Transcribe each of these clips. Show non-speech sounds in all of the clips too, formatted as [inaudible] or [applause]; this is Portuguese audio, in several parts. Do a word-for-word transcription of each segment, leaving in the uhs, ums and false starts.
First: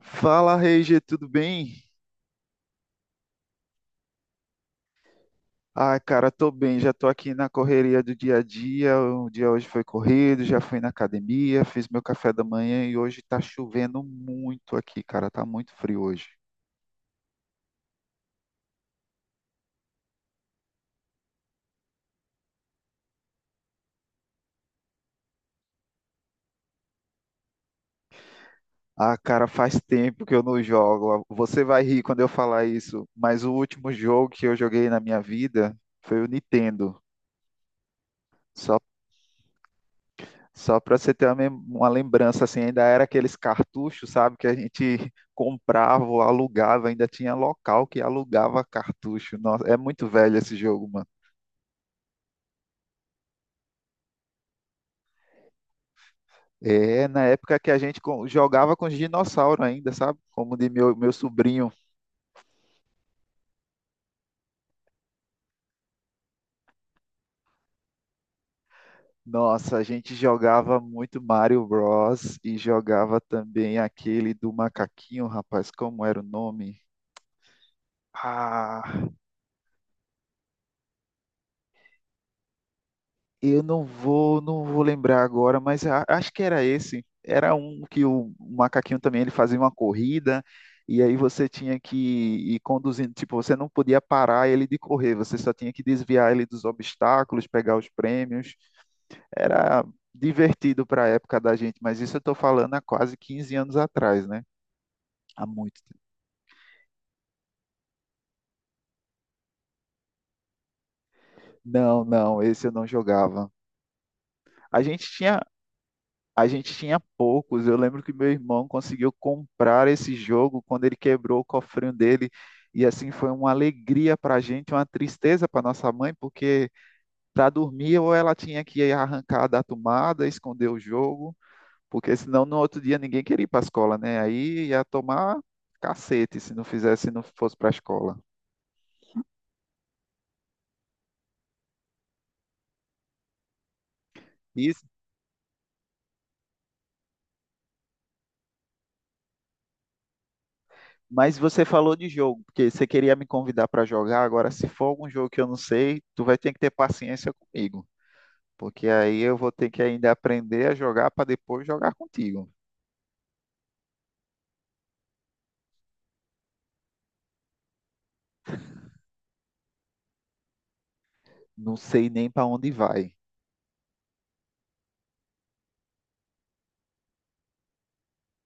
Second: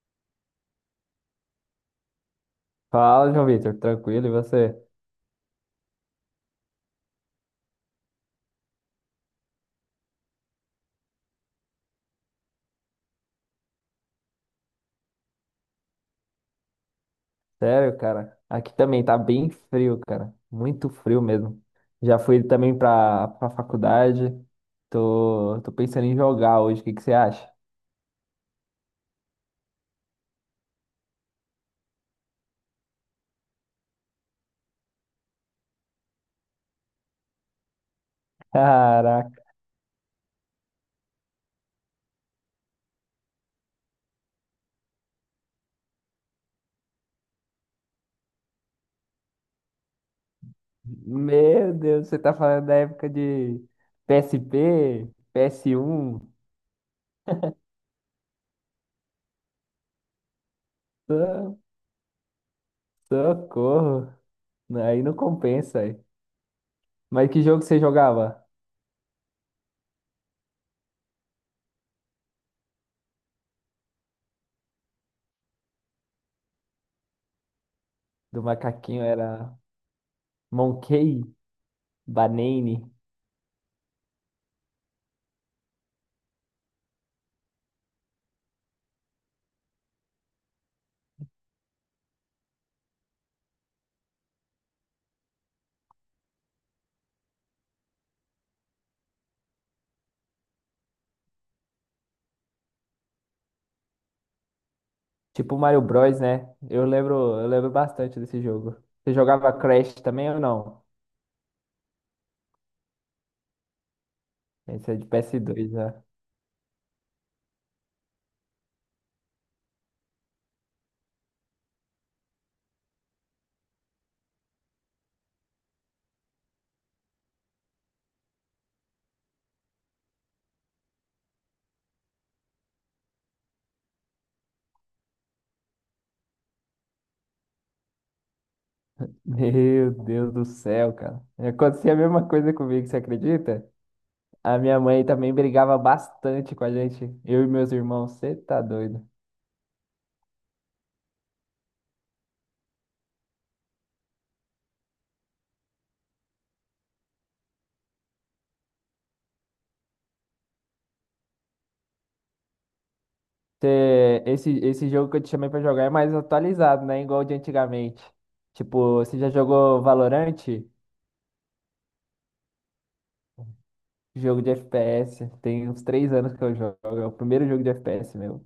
Fala, Reige, tudo bem? Fala, João Vitor, tranquilo, e você? Ah, cara, tô bem, já tô aqui na correria do dia a dia. O dia hoje foi corrido, já fui na academia, fiz meu café da manhã e hoje tá chovendo muito aqui, cara, tá muito frio hoje. Sério, cara? Aqui também tá bem frio, cara. Muito frio mesmo. Já fui também pra, pra faculdade. Tô, tô pensando em jogar hoje, o que que você acha? [laughs] Ah, cara, faz tempo que eu não jogo. Você vai rir quando eu falar isso, mas o último jogo que eu joguei na minha vida foi o Nintendo. Só Caraca, Só para você ter uma, mem- uma lembrança, assim, ainda era aqueles cartuchos, sabe, que a gente [laughs] comprava, ou alugava, ainda tinha local que alugava cartucho. Nossa, é muito velho esse jogo, mano. meu Deus, você tá falando da época de P S P, P S um. É na época que a gente co- jogava com os dinossauros ainda, sabe? Como de meu, meu So- sobrinho. Socorro. Aí não compensa aí. Mas que jogo você jogava? Nossa, a gente jogava muito Mario Bros. E jogava também aquele do macaquinho, rapaz, como era o nome? Do macaquinho Ah. era Monkey Banane? Eu não vou, não vou lembrar agora, mas a- acho que era esse. Era um que o macaquinho também ele fazia uma corrida e aí você tinha que ir conduzindo, tipo, você não podia parar ele de correr, você só tinha que desviar ele dos obstáculos, pegar os prêmios. Era divertido para a época da gente, mas isso eu estou falando há quase quinze anos atrás, né? Há Tipo Mario muito tempo. Bros, né? Eu lembro, eu lembro bastante desse jogo. Você jogava Crash também ou não? Não, não, esse eu não jogava. A Esse é gente de tinha P S dois, né? A gente tinha poucos. Eu lembro que meu irmão conseguiu comprar esse jogo quando ele quebrou o cofrinho dele. E assim foi uma alegria para a gente, uma tristeza para nossa mãe, porque para dormir ou ela tinha que arrancar da tomada, esconder o jogo, porque senão no outro dia ninguém queria ir para a escola, né? Aí ia tomar cacete se não fizesse, se não fosse para a escola. Meu Deus do céu, cara. Acontecia a mesma coisa comigo, você acredita? A minha Isso. mãe também brigava bastante com a gente. Eu e meus irmãos, você tá doido. Mas você falou de jogo, porque você queria me convidar para jogar. Agora, se for algum jogo que eu não sei, tu vai ter que ter paciência comigo, porque aí eu vou ter que ainda aprender a jogar para depois jogar contigo. Cê- esse, esse jogo que eu te chamei pra jogar é mais atualizado, né? Igual o de antigamente. Tipo, você já jogou Valorant? Não sei nem para onde vai. Jogo de F P S. Tem uns três anos que eu jogo. É o primeiro jogo de F P S meu.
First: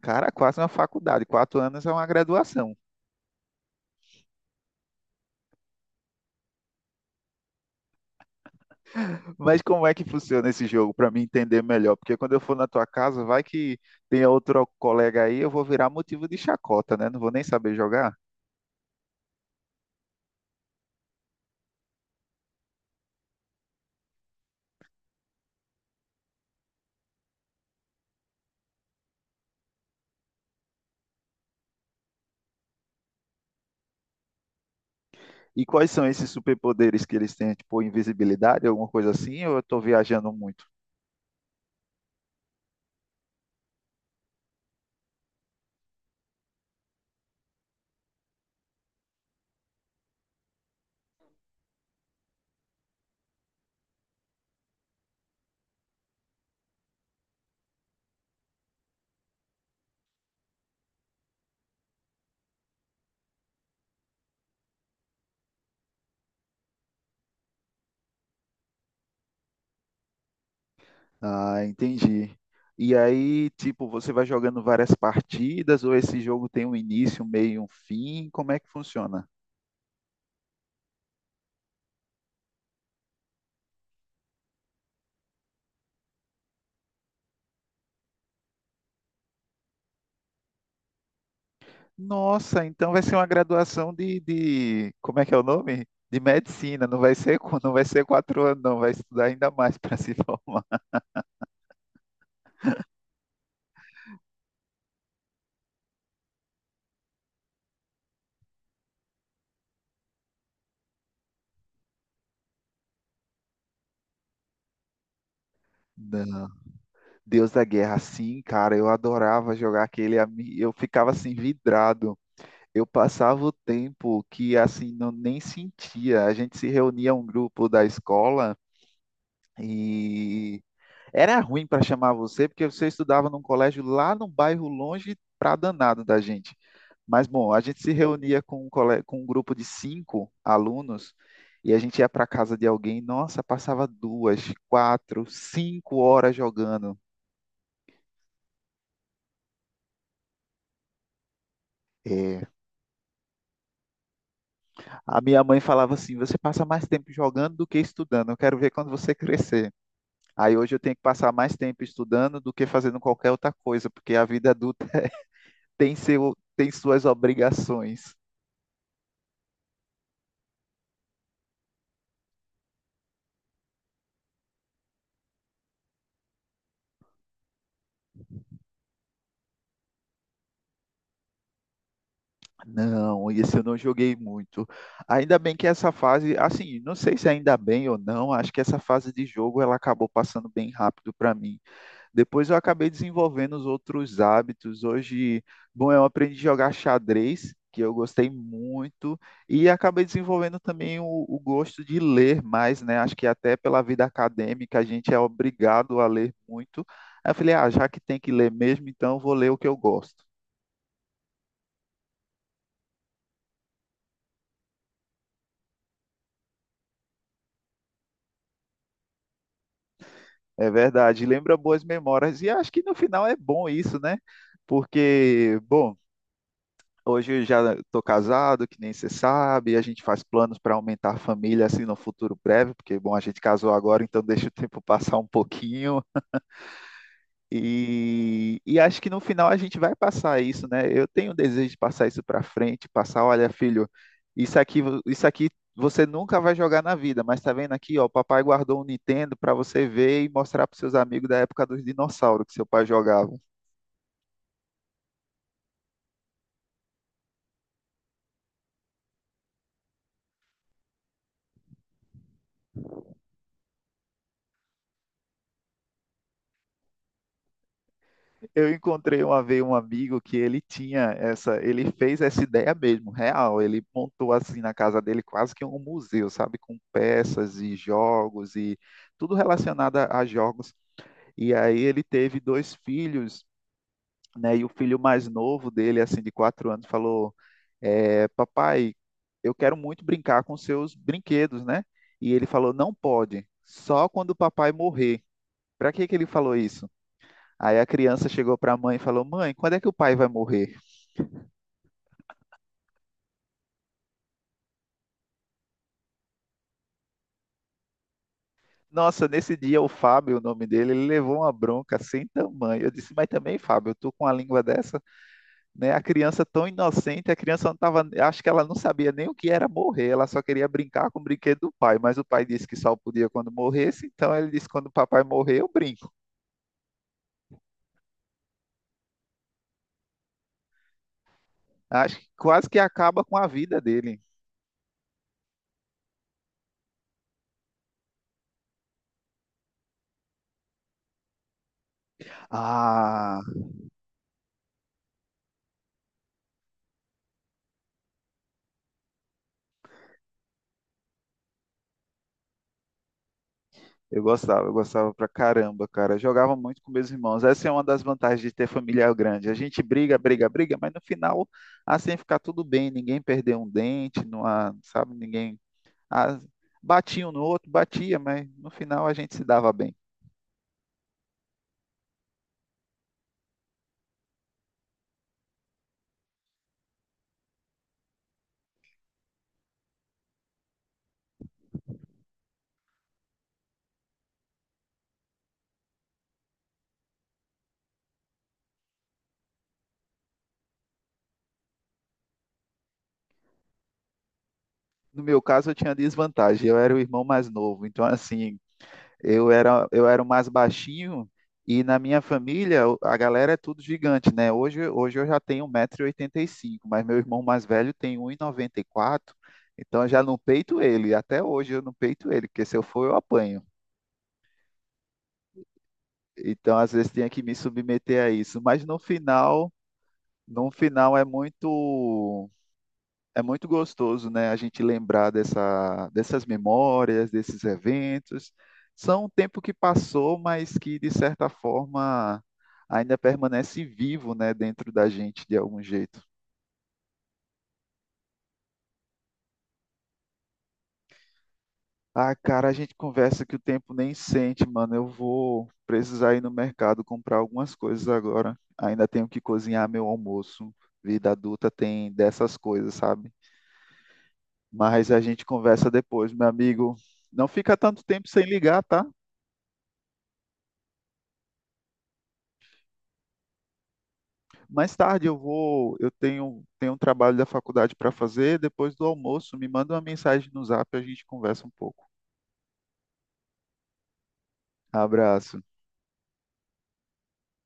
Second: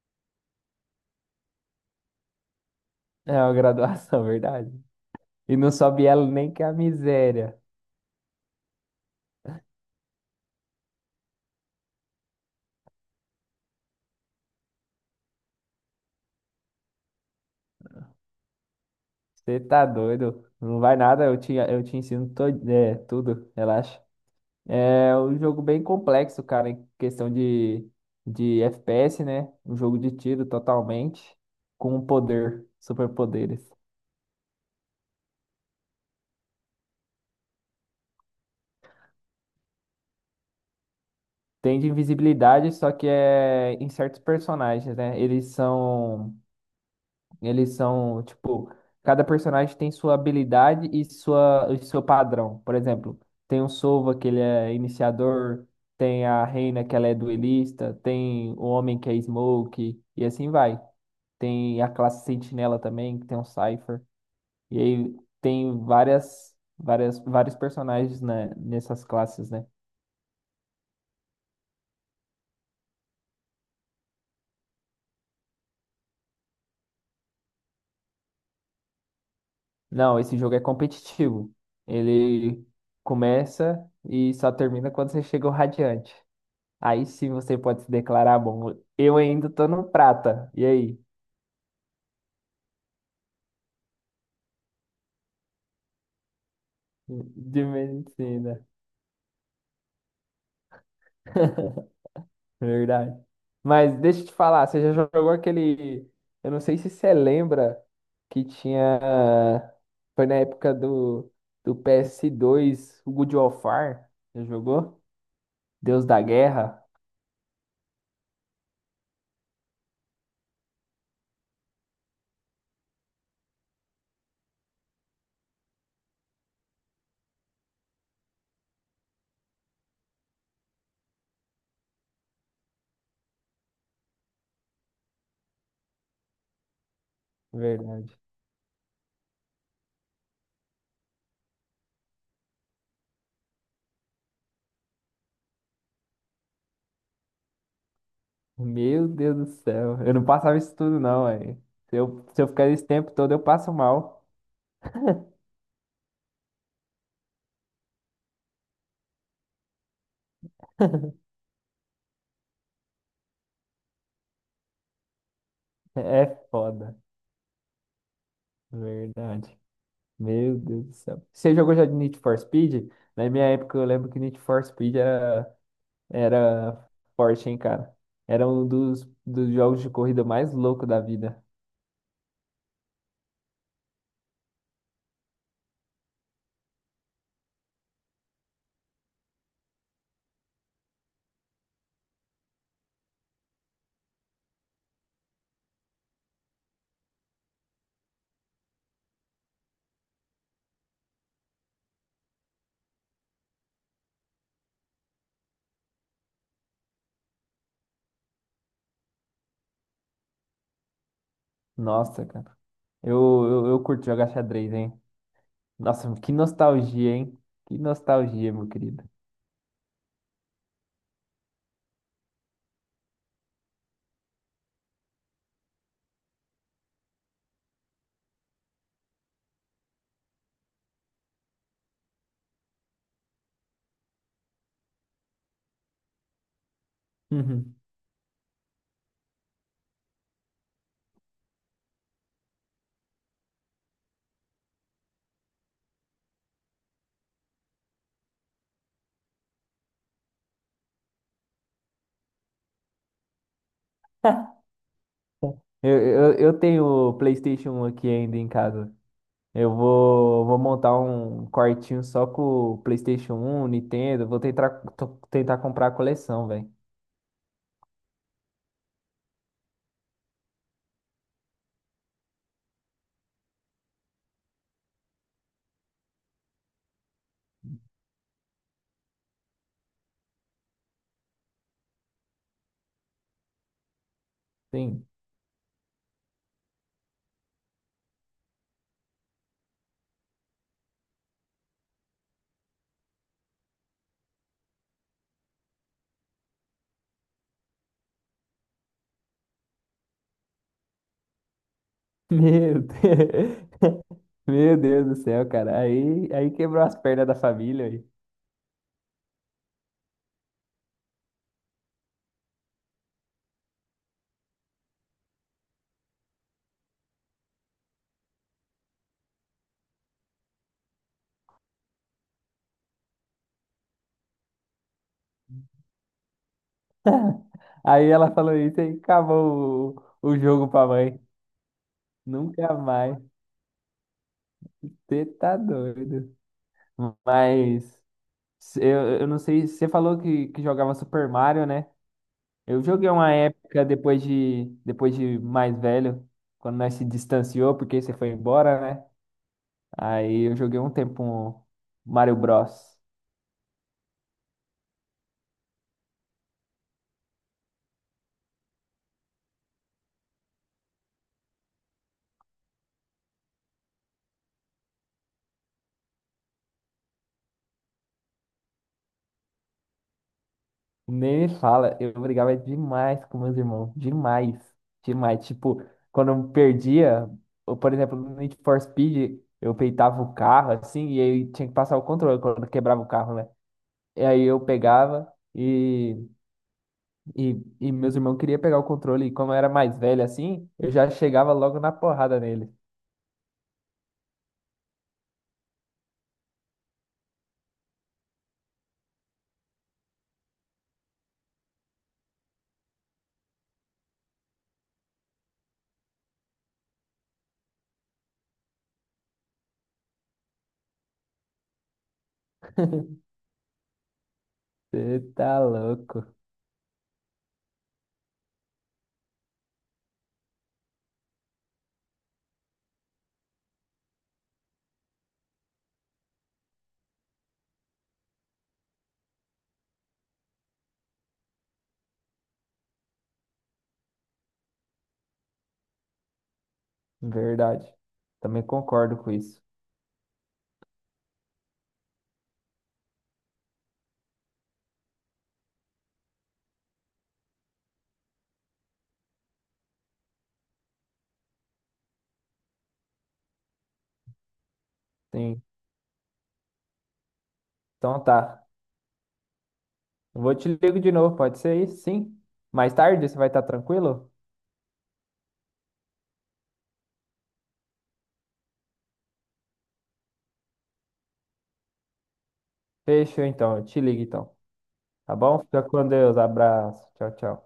Cara, quase uma faculdade, quatro anos é uma graduação. É uma graduação, [laughs] verdade. E não sobe ela nem que é a miséria. Mas como é que funciona esse jogo para mim entender melhor? Porque quando eu for na tua casa, vai que tem outro colega aí, eu vou virar motivo de chacota, né? Não vou nem saber jogar. Você tá doido? Não vai nada, eu te, eu te ensino todo, é, tudo, relaxa. É um jogo bem complexo, cara, em questão de, de F P S, né? Um jogo de tiro totalmente, com um poder, superpoderes. E quais são esses superpoderes que eles têm? Tipo, invisibilidade, alguma coisa assim? Ou eu tô viajando muito? Tem de invisibilidade, só que é em certos personagens, né? Eles são Eles são, tipo, cada personagem tem sua habilidade e sua, e seu padrão. Por exemplo, tem o Sova, que ele é iniciador, tem a Reina, que ela é duelista, tem o Homem, que é Smoke, e assim vai. Tem a classe Sentinela também, que tem um Cypher. E aí tem várias, várias, vários personagens, né, nessas classes, né? Ah, entendi. E aí, tipo, você vai jogando várias partidas ou esse jogo tem um início, um meio e um fim? Como é que funciona? Não, esse jogo é competitivo. Ele começa e só termina quando você chega ao Radiante. Aí sim você pode se declarar bom. Eu ainda tô no prata. E aí? Nossa, então vai ser uma graduação de, de, como é que é o nome? De medicina. Não vai ser, qu- De não vai ser quatro medicina. anos, não. Vai estudar ainda mais para se [laughs] formar. [laughs] Verdade. Mas deixa eu te falar, você já jogou aquele. Eu não sei se você lembra que tinha. Foi na época do, do P S dois, o God of War. Já jogou? Deus da Não. Guerra. Deus da Guerra, sim, cara. Eu adorava jogar aquele. a mim- Eu ficava assim vidrado. Eu passava o tempo que assim não nem sentia. A gente se reunia um grupo da escola. E era ruim para chamar você, porque você estudava num colégio lá num bairro longe pra danado da gente. Mas, bom, a gente se Verdade. reunia com um, cole- com um grupo de cinco alunos e a gente ia para casa de alguém. Nossa, passava duas, quatro, cinco horas jogando. Meu Deus do céu. Eu não passava isso tudo, não, velho. Se eu, se É, eu ficar esse tempo todo, eu passo mal. a minha mãe falava assim: você passa mais tempo jogando do que estudando. Eu quero ver quando você crescer. Aí hoje eu tenho que [laughs] passar mais tempo estudando do que fazendo qualquer outra coisa, porque a vida adulta [laughs] tem É seu, tem foda. suas obrigações. Verdade. Meu Deus do céu. Você jogou já de Need for Speed? Na minha época, eu lembro que Need for Speed era, era forte, hein, cara? Era um dos, dos jogos de corrida mais loucos da vida. Não, esse eu não joguei muito. Ainda bem que essa fase, assim, não sei se ainda bem ou não, acho que essa fase de jogo ela acabou passando bem rápido para mim. Depois eu acabei desenvolvendo os outros hábitos. Hoje, bom, eu aprendi a jogar xadrez, que eu gostei muito, e acabei desenvolvendo também o, o gosto de ler mais, né? Acho que até pela vida acadêmica a gente é obrigado a ler muito. Aí eu falei, ah, já que tem que ler mesmo, então eu vou ler o que eu gosto. Nossa, cara. Eu, eu, eu curto jogar xadrez, hein? Nossa, que nostalgia, hein? Que nostalgia, meu querido. É verdade, lembra boas memórias. E acho que no final é bom isso, né? Porque, bom, hoje eu já estou casado, que nem você sabe, a gente faz planos para aumentar a família assim no futuro breve, porque, bom, a gente casou agora, então deixa o tempo passar um pouquinho. Uhum. E, e acho que no final a gente vai passar isso, né? Eu tenho o desejo de passar isso para frente, passar, olha, filho, isso aqui, vo- isso aqui você nunca vai jogar na vida, mas tá vendo aqui, ó, o papai guardou um Nintendo para você ver e mostrar para seus amigos da época dos dinossauros que seu pai jogava. Eu, eu, eu tenho o PlayStation um aqui ainda em casa. Eu vou, vou montar um quartinho só com o PlayStation um Nintendo. Vou tentar, to- tentar comprar a coleção, velho. Eu encontrei uma vez um amigo que ele tinha essa, ele fez essa ideia mesmo, real. Ele montou assim na casa dele quase que um museu, sabe, com peças e jogos e tudo relacionado a a jogos. E aí ele teve dois filhos, né? E o filho Sim. mais novo dele, assim, de quatro anos, falou: é, papai, eu quero muito brincar com seus brinquedos, né? E ele falou: não pode, só quando o papai morrer. Para que que ele falou isso? Aí a criança chegou para a mãe e falou: mãe, quando é que o pai vai morrer? Meu Deus. [laughs] Meu Deus do céu, cara. Aí, aí quebrou as pernas da família. Aí, Nossa, nesse dia o Fábio, o nome dele, ele levou uma bronca sem tamanho. Eu disse: mas também, Fábio, tu com a língua dessa? Né? A criança tão inocente, a criança não tava, acho que ela não sabia nem o que era morrer, ela só queria brincar com o brinquedo do pai, mas o pai disse que só podia quando morresse, então ele disse quando o papai morrer, eu brinco. aí ela falou isso e acabou o, o jogo pra mãe. Acho que quase Nunca que mais. acaba com a vida dele. Você tá doido. Mas eu, eu não sei. Você falou que, que jogava Super Mario, né? Eu joguei uma Ah, época depois de depois de mais velho, quando nós se distanciou, porque você foi embora, né? Aí eu joguei um tempo um Mario Bros. eu gostava, eu gostava pra caramba, cara. Eu jogava muito com meus irmãos. Essa é uma das vantagens de ter família grande. A gente briga, briga, briga, mas no final assim fica tudo bem, ninguém perdeu um dente, não há, sabe, ninguém ah, batia um no outro, batia, mas no final a gente se dava bem. Nem me fala, eu brigava demais com meus irmãos, demais, demais. Tipo, quando eu perdia, ou, por exemplo, no Need for Speed, eu peitava o carro assim, e aí tinha que passar o controle quando quebrava o carro, né? E aí eu pegava. E E, e meus irmãos queriam pegar o controle, e como eu era mais velho assim, eu já chegava logo na porrada nele. No meu caso, eu tinha desvantagem. Eu era o irmão mais novo. Então, assim, eu era, eu era o mais baixinho e na minha família o- a galera é tudo gigante, né? Hoje, hoje eu já tenho um metro e oitenta e cinco, mas meu irmão mais velho tem um e noventa e quatro. Então, eu já não peito ele. Até hoje eu não peito ele, porque se eu for, eu apanho. Você tá louco. Então, às vezes, tinha que me submeter a isso. Mas no final, no final é muito. É muito gostoso, né, a gente lembrar dessa, dessas memórias, desses eventos. São um tempo que passou, mas que, de certa forma, ainda permanece vivo, né, dentro da gente de algum jeito. Verdade. Também concordo com isso. Ah, cara, a gente conversa que o tempo nem sente, mano. Eu vou precisar ir no mercado comprar algumas coisas agora. Ainda tenho que cozinhar meu almoço. Vida adulta tem dessas coisas, sabe? Mas a gente Sim. conversa depois, meu amigo. Não fica tanto Então tempo sem tá. ligar, tá? Eu vou te ligo de novo, pode ser isso? Sim. Mais tarde, você vai estar tranquilo? Mais tarde eu vou, eu tenho, tenho um trabalho da faculdade para fazer, depois do almoço, me manda uma mensagem no Zap, a gente conversa um pouco. Fechou então, eu te ligo então. Tá bom? Abraço. Fica com Deus, abraço. Tchau, tchau.